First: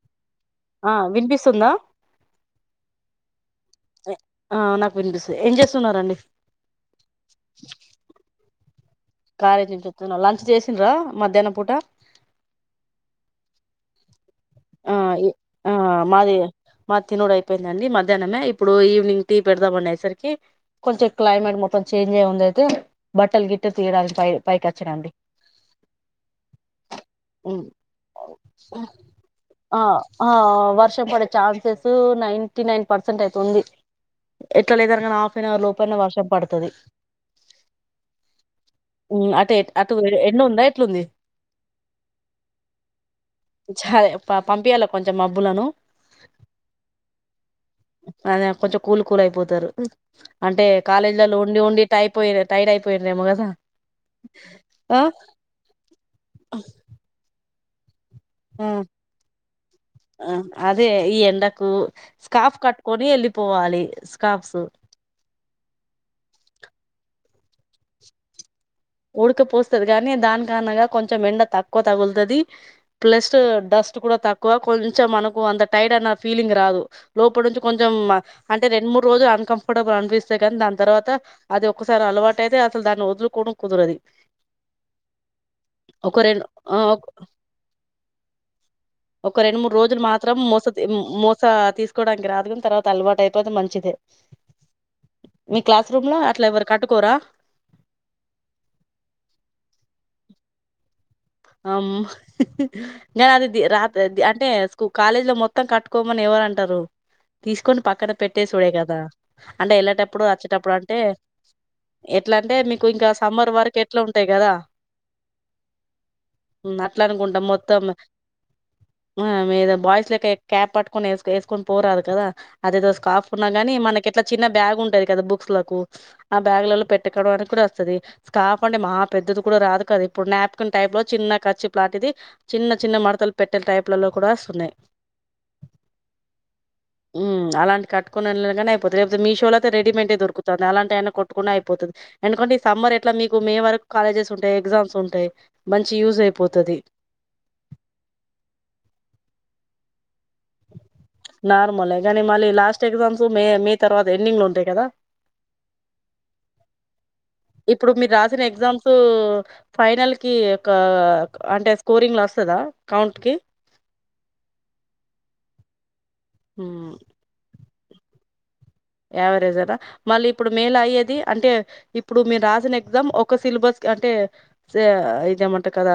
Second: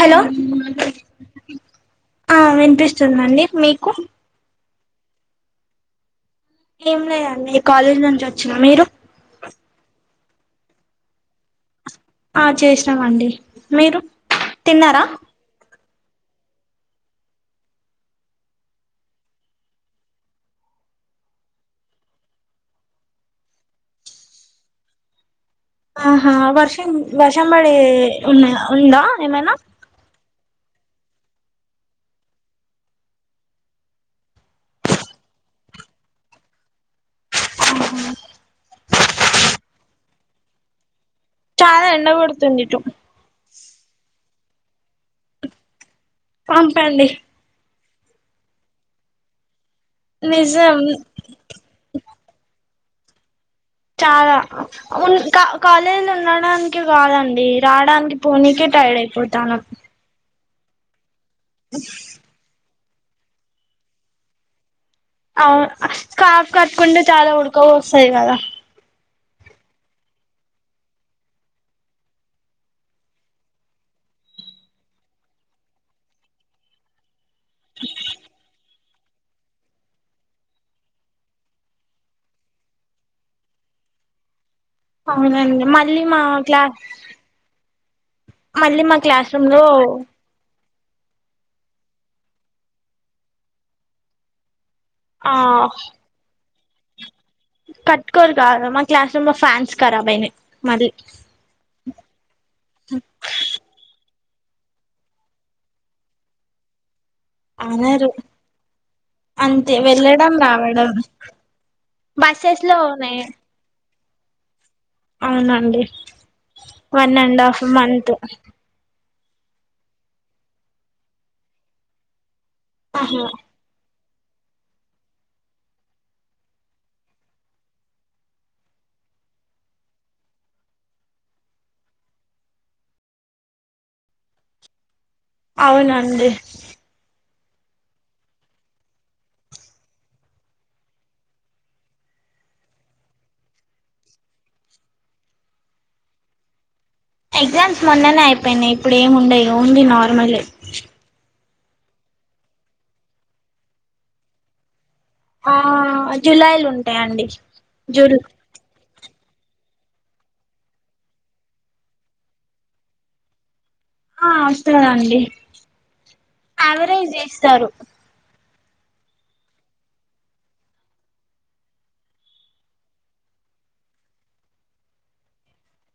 Hello ఆ వినిపిస్తుందా ఆ వినిపిస్తుందండి మీకు వినిపిస్తే ఏం చేస్తున్నారండి ఏం లేదండి కాలేజీ నుంచి వచ్చినా మీరు కాలేజ్ నుంచి వస్తున్నారు లంచ్ చేసిండ్రా మధ్యాహ్న పూట ఆ చేసినాం అండి మీరు ఆ తిన్నారా ఇ ఆ మాది మా తినుడు అయిపోయిందండి మధ్యాహ్నమే ఇప్పుడు ఈవినింగ్ టీ పెడదామనేసరికి కొంచెం క్లైమేట్ మొత్తం చేంజ్ అయ్యి ఉంది అయితే బట్టలు గిట్ట తీయడానికి పై పైకి వచ్చినాండి ఆహా వర్షం వర్ష ఉమ్. పడే ఉన్నా ఉందా ఏమైనా ఆ ఆ వర్షం పడే ఛాన్సెస్ నైన్టీ నైన్ పర్సెంట్ అయితే ఉంది ఎట్లా లేదు అనగానీ హాఫ్ అన్ అవర్ లోపు అన్న వర్షం పడతది అహా హ్మ్ అటెట్ అటు ఎండ ఉందా ఎట్లుంది చాల ఎండ గొడుతుంది ఇటు ప పంపియాల కొంచెం మబ్బులను పంపండి అద కొంచెం కూల్ కూల్ అయిపోతారు అంటే నిజం కాలేజీలలో ఉండి ఉండి టైపోయి టైడ్ అయిపో పోయిన్రెమో కదా చాలా ఆ ఉన్ క కాలేజ్లో ఉండడానికి కాదండి రాడానికి ఆ పోనీకే టైర్డ్ అయ్పోతాను అదే ఈ ఎండకు స్కార్ఫ్ కట్టుకొని ఎళ్లిపోవాలి స్కార్ఫ్సు అ స్కార్ఫ్ కట్టుకుంటే చాలా ఉడక పోస్తతది కదా ఉడకపోస్తది కానీ దాని కారణంగా కొంచెం ఎండ తక్కువ తగులుతది ప్లస్ డస్ట్ కూడా తక్కువ కొంచెం మనకు అంత టైడ్ అన్న ఫీలింగ్ రాదు లోపల నుంచి కొంచెం అంటే రెండు మూడ్ రోజు అన్కంఫర్టబుల్ అనిపిస్తయి కానీ దాని తర్వాత అది ఒకసారి అలవాటు అయితే అసలు దాన్ని వదులు కొ కుదరది అవునండి మళ్ళీ ఒక మా రెండు ఆ క్లాస్ మళ్ళీ మా క్లాస్ ఒక రూమ్ రెండు లో మూడు రోజులు మాత్రం మోస మోసా తీస్కోవడానికి రాదు కాని తర్వాత అలవాటు అయిపోతే మంచిదే ఆ మీ క్లాస్ రూమ్ లో అట్లా ఎవరు కట్టుకోరా కట్టుకోరు కాదు మా క్లాస్ రూమ్ లో ఫ్యాన్స్ కరాబ్ అయినాయ్ మళ్ళీ అమ్ గాన అదిది రాతెది అట్ అంటే స్కూ కాలేజ్ లో మొత్తం కట్టుకోమని ఎవరు అంటారు తీస్కొని అనరు పక్కన పెట్టే సుడే కదా అంటే అంతే ఎళ్ళేటప్పుడు వెళ్ళడం వచ్చేటప్పుడు రావడం అంటే ఎట్లా అంటే బస్సెస్ లో మీకు ఇంకా ఉన్నాయి సమ్మర్ వరకు ఎట్లా ఉంటాయ్ కదా అవునండి అట్లా వన్ అండ్ అనుకుంటాం హాఫ్ మొత్తం మంత్ మీద బాయ్స్ లెక్క క్యాప్ పట్టుకోని వ వేసుకొని పోరాదు కదా అదేదో ఆహా స్కాఫ్ ఉన్నా గాని మనకి ఎట్లా చిన్న బ్యాగ్ ఉంటది కదా బుక్స్ లకు ఆ బ్యాగు్లలో పెట్టుకోవడం అని కూడా వస్తుంది స్కాఫ్ అంటే మా పెద్దది కూడా రాదు కదా ఇప్పుడు నాప్కిన్ టైప్ లో చిన్న ఖర్చిప్లాంటిది చిన్న చిన్న మడతలు పెట్టే టైప్లలో కూడా వస్తున్నాయి అవునండి అలాంటికట్టుకునీ వెళ్ళిన అయిపోతుంది లేకపోతే మీషోలో అతే రెడీమేట్ డి దొరుకుతుంది అలాంటి అయినా కొట్టుకుంనే అయిపోతది ఎందుకంటే ఈ సమ్మర్ ఎట్లా మీకు మే వరకు కాలేజెస్ ఉంటాయి ఎగ్జామ్స్ ఉంటాయి మంచి యూజ్ అయిపోతది ఎగ్జామ్స్ మొన్ననే అయిపోయినాయి ఇప్పుడు ఏముండయి ఓన్లీ నార్మలే నార్మలే గానీ మళ్ళీ లాస్ట్ ఎగ్జామ్స్ మే మే తర్వాత ఎండింగ్ లో ఉంటాయ్ కదా ఆ జులైలో ఉంటాయండి ఇప్పుడు మీరు జూన్ రాసిన ఎగ్జామ్స్ ఫైనల్ కి అంటే స్కోరింగ్ లో వస్తుందా కౌంట్ కి ఆ వస్తదండి ఆవరైజ్ చేస్తారు యావరేజ్ ఆ రా మళ్ళీ ఇప్పుడు మే లో అయ్యేది అంటే ఇప్పుడు మీరు రాసిన ఎగ్జామ్ ఒక సిలబస్ క అంటే స ఇదేమంటారు కదా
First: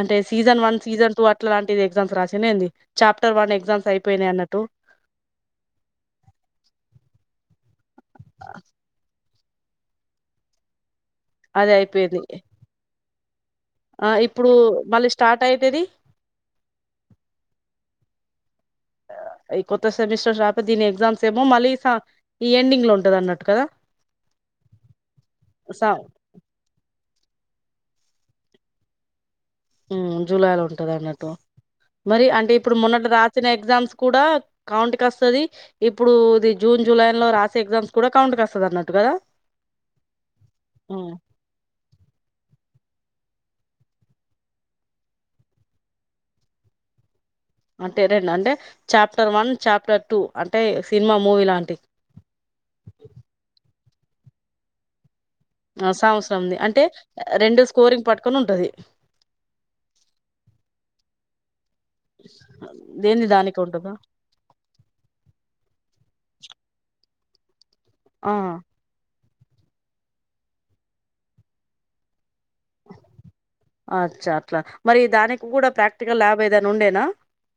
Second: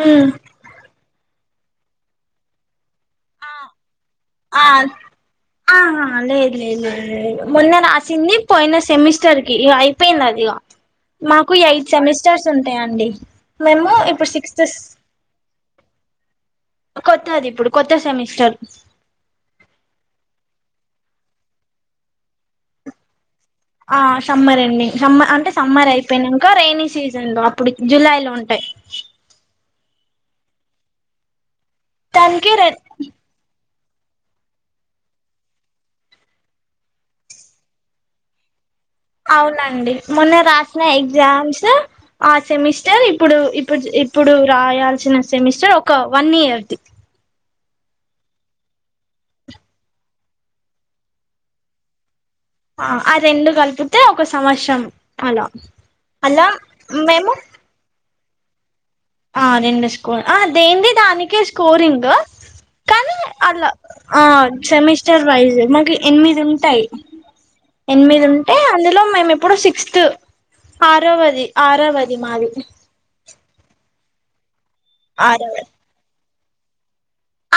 అంటే um season one season two అట్లాంటిది ఎగ్జామ్స్ రాసిన్న ఏంది చాప్టర్ వన్ ఎగ్జామ్స్ అయిపోయినాయి అన్నట్టు ఆ ఆహా లేదు లేదు మొన్న రాసింది పోయిన సెమిస్టర్ కి ఇగ అయిపోయింది అది ఇగ మాకు అది ఎయిట్ అయిపోయింది సెమిస్టర్స్ ఉంటాయండి మేము ఆ ఇప్పుడు సిక్స్త్ మళ్లీ స్టార్ట్ అయితది కొత్తది ఇప్పుడు కొత్త సెమిస్టర్ ఈ కొత్త సెమిస్టర్ రాక దీని ఎగ్జామ్స్ ఏమో మళ్లీ స ఈ ఎండింగ్ లో ఉంటది అన్నట్టు కదా ఆ సమ్మర్ ఎండింగ్ సమ్మ అంటే స సమ్మర్ అయిపోయినాంక రెనీ సీజన్ లో అప్పుడు జూలై లో ఉంటాయి మ్ జూలై లో ఉంటది అన్నట్టు మరి దానికి అంటే రె ఇప్పుడు మొన్నటి రాసిన ఎగ్జామ్స్ కూడా కౌంట్ కస్తది ఇప్పుడు ఇది జూన్ జులై లో రాసే ఎగ్జామ్స్ కూడా కౌంట్ కస్తది అన్నట్టు కదా అవునండి మొన్న రాసిన ఉమ్, ఎగ్జామ్స్ ఆ సెమి స్టర్ ఇప్పుడు ఇప్పు ఇప్పుడు రాయాల్సిన సెమిస్టర్ ఒక వన్ ఇయర్ది అంటే రెండు అంటే చాప్టర్ వన్ చాప్టర్ టూ అంటే సినిమా మూవీ లాంటి అయితే ఒక సంవత్సరం అలా ఆ అలా సంవత్సరంది అంటే మేము రెండు స్కోరింగ్ పట్టుకొని ఉంటది ఆ రెండు స్కోర్ ఆ దేనిది దానికే స్కోరింగ్ కానీ దేంది దానికి అలా ఉంటదా ఆ సెమిస్టర్ వైజ్ మాకి ఎనిమిది ఉంటాయి ఎనిమిది ఆ ఉంటే అందులో మేము ఇ ప్పుడు సిక్స్త్ ఆరవది ఆరవది మాది అచ్చ అట్లా మరి దానికి ఆరవది కూడా ప్రాక్టికల్ ల్యాబ్ ఏదైనా ఉండేనా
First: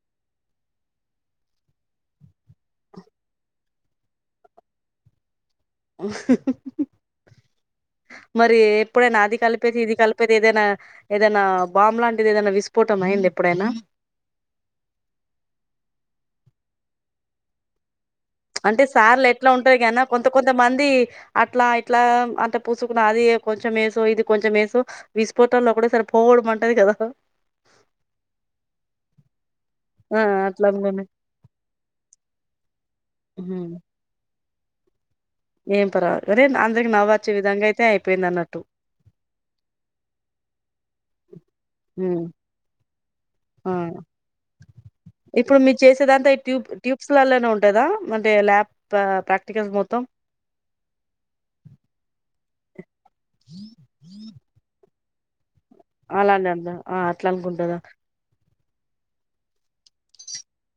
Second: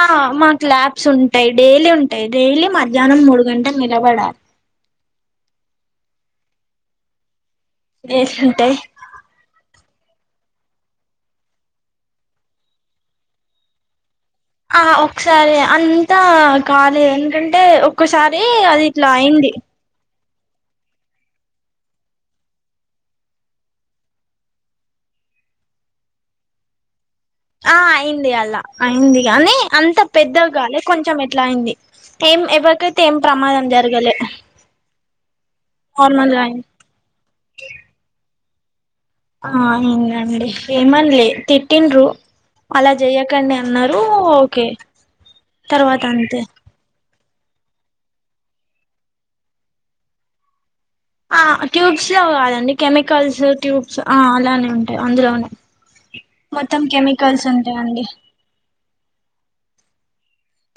ఆ మాకు ల్యాబ్స్ ఉంటాయి డైలీ ఉంటాయి డైలీ మధ్యాహ్నం మూడు గంటలు నిలబడాలి మరి ఏసుంటాయి ఎప్పుడైనా అది కలిపేసి ఇది కలిపేది ఏదైనా ఏదైనా బాంబ్ లాంటిది ఏదైనా విస్ఫోటం అయిందా ఎప్పుడైనా ఆ ఒకసారి అంతా కాలేదు ఎందుకంటే ఒ క్కసారి అంటే అది ఇట్లా సార్లు ఎట్లా అయింది ఉంటది కనా కొంత కొంత మంది అట్లా ఇట్లా అంట పూసుకున్న అది కొంచెం ఏసో ఇది కొంచెం ఏసో విస్ఫోటాల్లో ఒకటే సారి పోడం మంటది కదా ఆ అయింది అల్లా అయింది గాని అంత ఆ అట్లా పెద్దగాలే అనుకోని కొంచెం ఎట్లా అయింది ఏం ఎవరికైతే ఏం ప్రమాదం జరగలే ఏం పర్వాల నార్మల్ గా అరే అయింది అందరికి నవ్వాచ్చె విధంగా అయితే అయిపోయింది అన్నట్టు ఆ ఇంగా అండి ఏమన్లే తిట్టిండ్రు అలా చెయ్యాకండి ఆ అన్నారు ఓకే ఇప్పుడు మీరు తర్వాత చేసేదంతా ఈ అంతే ట్యూబ్ ట్యూబ్స్ లల్ల నే ఉంటందా అంటే ల్యాబ్ ప్రా ప్రాక్టికల్స్ మొత్తం ఆ ట్యూబ్స్ లో కాదండి కెమికల్స్ ట్యూబ్స్ ఆ అలానే ఉంటాయి అందులోనే అలానే అంద మొత్తం అట్లా కెమికల్స్ ఉంటాయి అనుకుంటదా అండి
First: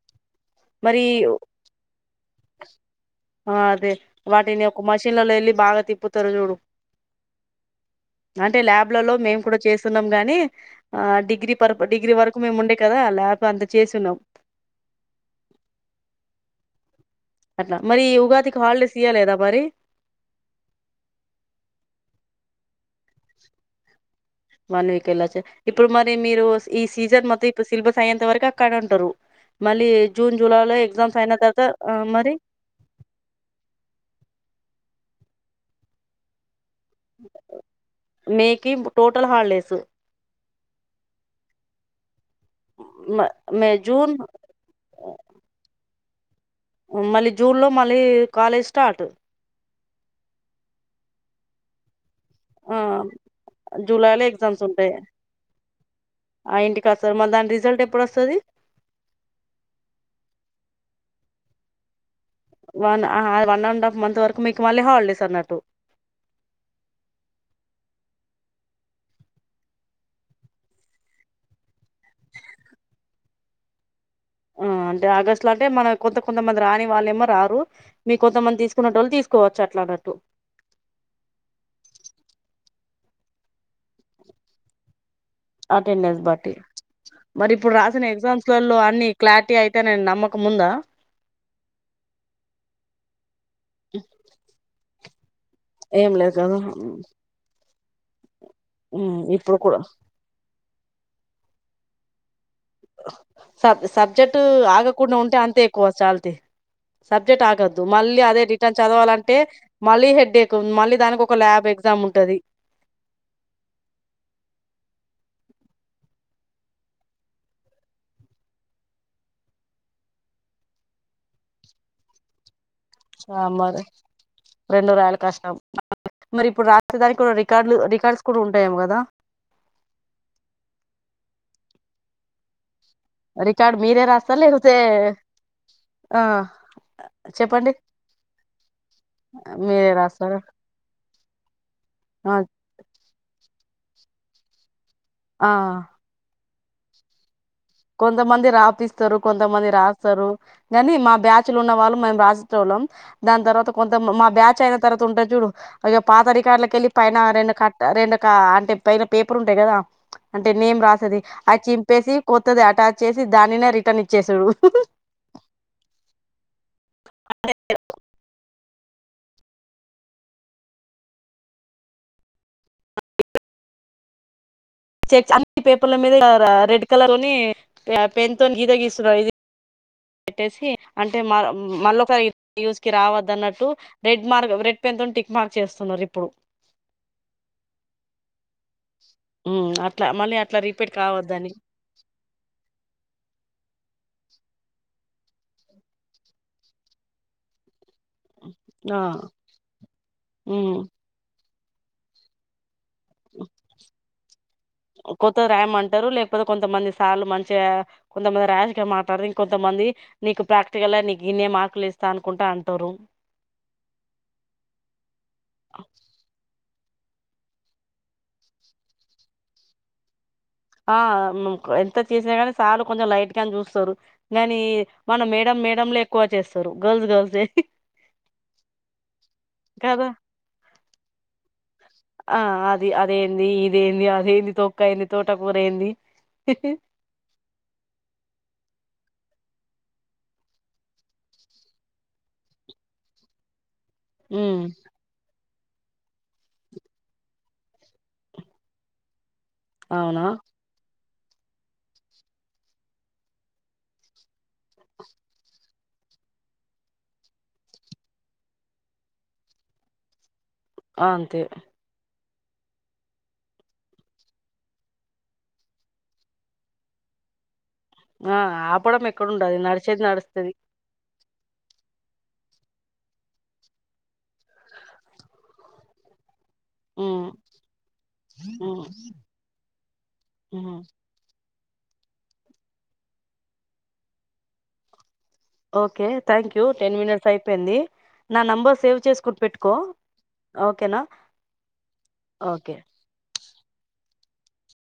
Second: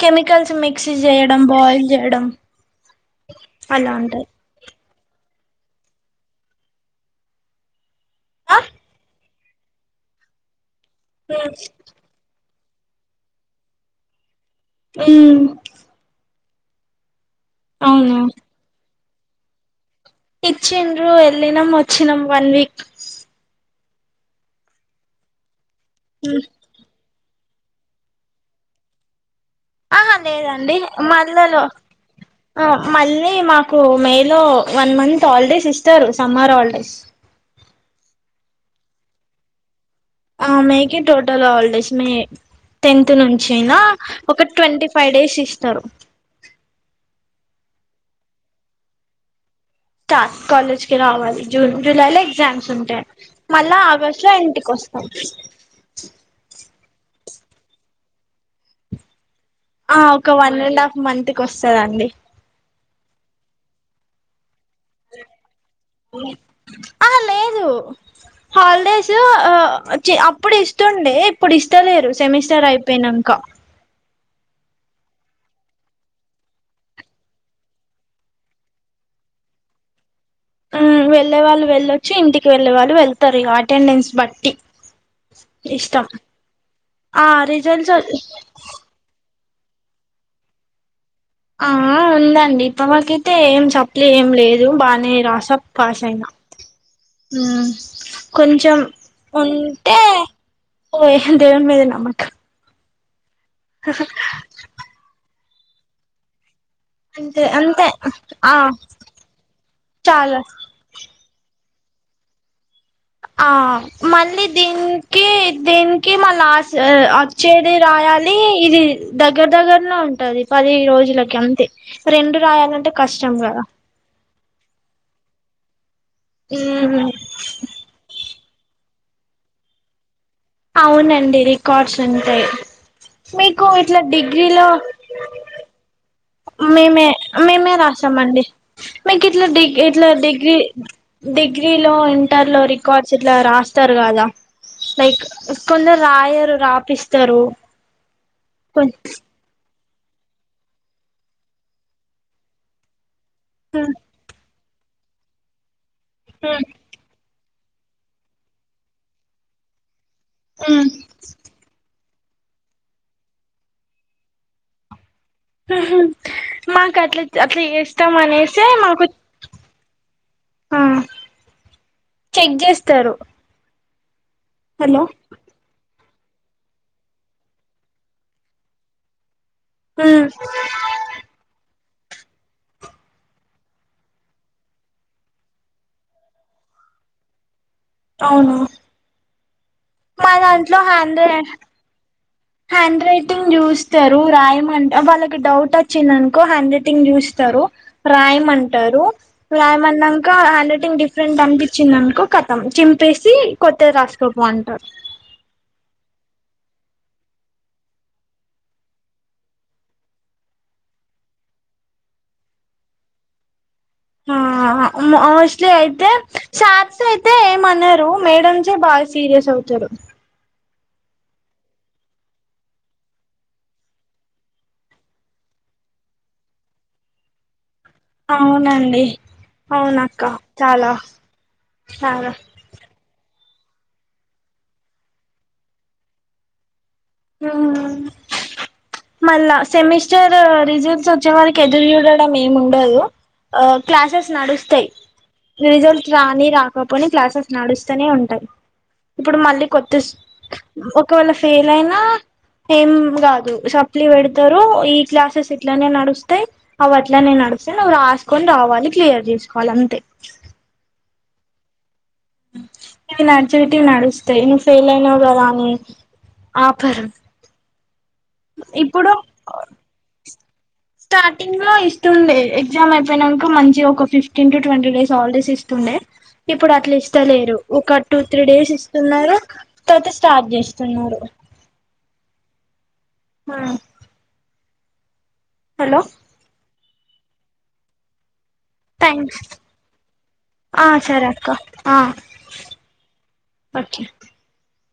కెమి కల్స్ మిక్సీ మరి చేయడం బాయిల్ చేయడం ఆ! అదే అలా ఉంటాది వాటిని ఒక మషిన్లలో వెళ్లి బాగా తిప్పుతారు చూడు ఆ అంటే ల్యాబ్ల్లో మేం అప్పుడు చేసివున్నాం కాని ఆ డిగ్రీ పర్ డిగ్రీ వరకు మేము ఉండే కదా ల్యాబ్ అంత చేసిన్నాం [unintelligible] అట్లా మరి అవును ఉగాదికి హాలిడేస్ ఇయ్యాలేదా మరి ఇచ్చిండ్రు ఎళ్లినం వచ్చినం వన్ వీక్ వన్ వీక్ ఎళ్లోచ్చిరా ఇప్పుడు మరి మీరు ఈ సీజన్ మొ త్తం ఇప్పుడు సిలబస్ అయ్యేంత వరకు అక్కడనే ఉంటరు మళ్లీ ఆహా జూన్ జూలై లేదండి లో ఎగ్జామ్స్ అయిన మళ్ళలో తర్వాత ఆ మరి ఆ మళ్లీ మాకు మేలో వన్ మంత్ హాలిడేస్ ఇస్తారు సమ్మర్ హాలిడేస్ నేకి టోటల్ హాలిడేస్ మకి టోటల్ ఆల్డేస్ మె టెన్త్ మ నుంచి మే అయినా జూన్ ఒక ట్వంటీ ఫైవ్ డేస్ ఇస్తారు మళ్ళీ జూన్లో మళ్ళీ కాలేజీ స్టార్ట్ స్టార్ కాలేజ్ కీ రావలై జూన్ జులైలో ఎగ్జామ్స్ ఆ ఉంటాయి మళ్ళా జూలైలో ఆగస్టు లో ఎగ్జామ్స్ ఇంటికి ఉంటాయి వస్తాయి స్తారు మరి దాని రిజల్ట్ ఎప్పుడొస్తుంది ఆ ఒక వన్ అండ్ హాఫ్ మంత్ కి వస్తదండి one one and half month వరకు మీకు కాల్ హాలిడేస్ అన్నట్టు ఆహా లేదు హాలిడేస్ అప్పుడు ఇస్తుండే ఇప్పుడు ఇస్తలేరు సెమిస్టర్ అయిపోయినాక హ్ అంటే ఆగస్టు లో అంటే మన కొంత కొంతమంది రాని వాళ్ళేమో రారు మీకు కొంతమంది తీసుకున్నోళ్ళు తీసుకోవచ్చు అట్లా బర్టు వెళ్ళే వాళ్ళు వెళ్ళొచ్చు ఇంటికి వెళ్ళే వాళ్ళు వెళ్తారు ఇ అటెండెన్స్ బట్టి ఇష్టం అటెండెన్స్ బట్టి ఆ మరి ఇప్పుడు రిజల్ట్స్ రాసిన ఎగ్జామ్స్ లో అన్ని క్లారి టి అయితేనే నమ్మక ముందా ఆ ఉందండి ఇప్ప మాకైతే ఏం సప్లే ఏం లేదు బాగానే రాస ఏం పాసైనా లేదు కదా హ్మ్ కొంచెం ఉమ్ ఇప్పుడు కూడా ఉంటే పో దేవుని మీద నమ్మక సబ్ సబ్జెక్ట్ ఆగకుండా ఉంటే అంతే ఎక్కువ చాలతి అంతే సబ్జెక్ట్ ఆకద్దు అంతే మళ్ళీ అదే ఆ రిటర్న్ చదవాలంటే మళ్ళీ చాలా హెడ్డేక్ మళ్ళీ దానికి ఒక ల్యాబ్ ఎగ్జామ్ ఉంటది ఆ మళ్ళీ దీనికి దీనికి మళ్ళ ఆస్ వచ్చేది రాయ లి ఇది దగ్గర దగ్గరలో ఉంటది పది రోజులకి అంతే రెండు రాయాలంటే కష్టం సా కదా మారు రెండు రయాలి కష్టం మరి ఇప్పుడు రాసే మ్మ్ దానికి కూడా రికార్డులు రికార్డ్స్ కూడా ఉంటాయేమో కదా అవునండి రికార్డ్స్ ఉంటాయి మీకు రికార్డు ఇట్లా మీరే రాస్తారా డిగ్రీలో లేకపోతే ఆ మేమే చెప్పండి మేమే రాసామండి మీకు ఇట్లా డిగీ మీరే ఇట్లా రాస్తారా డిగ్రీ డిగ్రీలో ఆ ఇంటర్ లో రికార్డ్స్ ఇలా రాస్త ఇస్తారు కదా లైక్ ఆ కొందరు రాయరు రాపిస్తారు కొంతమంది కొ రాపిస్తారు కొంతమంది రా కానీ మా బ్యాచ్లు ఉన్న వాళ్ళు మేము రాసిళ్ళం దాని తర్వాత మ్మ్ కొంత మా బ్యాచ్ అయినా తర్త ఉంటా చూడు అ పాత మ్మ్ అకాార్లకిళ్ళలి పైన క రెండ అంటే పైన పేపర్ ఉంటాయి కదా అంటే నేమ్ మ్మ్ రాసది అది చింపేసి వది అటాచ్ చేసి దానినే రిటర్న్ ఇచ్చేసేది ఉమ్ హు మాకు అట్లా అట్లా ఎస్తాం అనేసే మాకు ఆ చెక్ చేస్తారు హలో చెక్స్ అన్ని పేపర్ల మీద రెడ్ కలర్ తోని పెన్ తోనీ గీత గీస్తున్నా ఇది ఉమ్ పెట్టేసి అంటే మ మళ్ళ యూజ్ కి రావద్దదున్నట్టు రెడ్ మార్క్ రెడ్ పెన్ తో టిక్ మార్క్ చేస్తున్నారు ఇప్పుడు అవును ఉమ్ అట్లా మళ్ళీ అట్లా రిపీట్ కావద్దని హ్యాండ్ రైటింగ్ చూస్తారు రాయమంట వాళ్ళకి డౌట్ వచ్చిందనుకో హ్యాండ్ రైటింగ్ చూస్ తరు ఆ రాయిమంటారు రాయిమన్నంక హ్యాండ్ ఉమ్ రైటింగ్ డిఫరెంట్ అనిపించిందినుకో కతం చిమ్ ప్పేసి కొత్తది రాసుకోపో అంటరు పోతే కొంతమంది సార్లు మంచిగా కొంతమంది ర్యాష్ గా మాట్లాడ ఇం కొంతమంది నీకు ప్రాక్టికల్ గా నీ ఇన్నే మార్కులు ఏస్తా అనుకుంటా అంటారు ఆ మోస్ట్లీ అయితే సాత్ స్ అయితే ఏమనరు మేడమ్సే బాగా సీరియస్ అవుతారు ఆ ఎంత చేసినా కాని సార్ కొంచెం లైట్ గాని చూస్తారు కానీ మన మేడం మేడమ్ లే ఎక్కువ చేస్తారు గర్ల్స్ గర్ల్స్యే అవునండి కదా అవునక్క చాలా చాలా ఆ అది అదే ది ఇదేంది అదేంది తొక్క అయింది తోటకూర ఏంది ఉమ్ మళ్ళా సెమిస్టర్ రిజల్ట్స్ వచ్చే వరికి ఎదురు చూడడం ఏమిండదు ఆ క్లాసెస్ ఉమ్ నడుస్తాయ్ రిజల్ట్ రాని రాకపోని క్లాసెస్ నడుస్తూనే ఉంటాయి ఇప్పుడు మళ్ళీ కొత్త అవునా ఒకవేళ ఫెయిల్ అయిన ఏం కాదు సప్లీ పెడతరు ఈ క్లాసెస్ ఇట్లనే నడుస్తాయి అవి అట్లనే నడు సయ్ నువ్వు రాసుకొని రావాలి క్లియర్ చేసుకోవాలి అంతే అ అంతే ఇవి నడిచేటివి నడుస్తాయి నువ్వు ఫెయిల్ అయినావు కదా అని ఆపరు ఆ ఆపడం ఇప్పుడు ఎక్కడుండదు నడిచేది నడుస్తది స్టార్టింగ్ లో ఇస్తుండే ఎగ్జామ్ అయిపోయినంక మంచిగా ఒక fifteen to twenty days holidays ఇస్తుండే ఇప్పుడు అట్లా ఉమ్ ఇస్తలేరు ఒక టూ త్రీ డేస్ ఉమ్ ఇస్తున్నారు తర్వాత స్టార్ట్ ఉమ్ చేస్తున్నారు హా okay thank you ten minutes అయిపోయింది నా నెంబర్ సేవ్ చేసుకొని థ్యాంక్స్ పెట్టుకో ఆ ఓకేనా సరే అక్క ఆ ఓకే ఓకే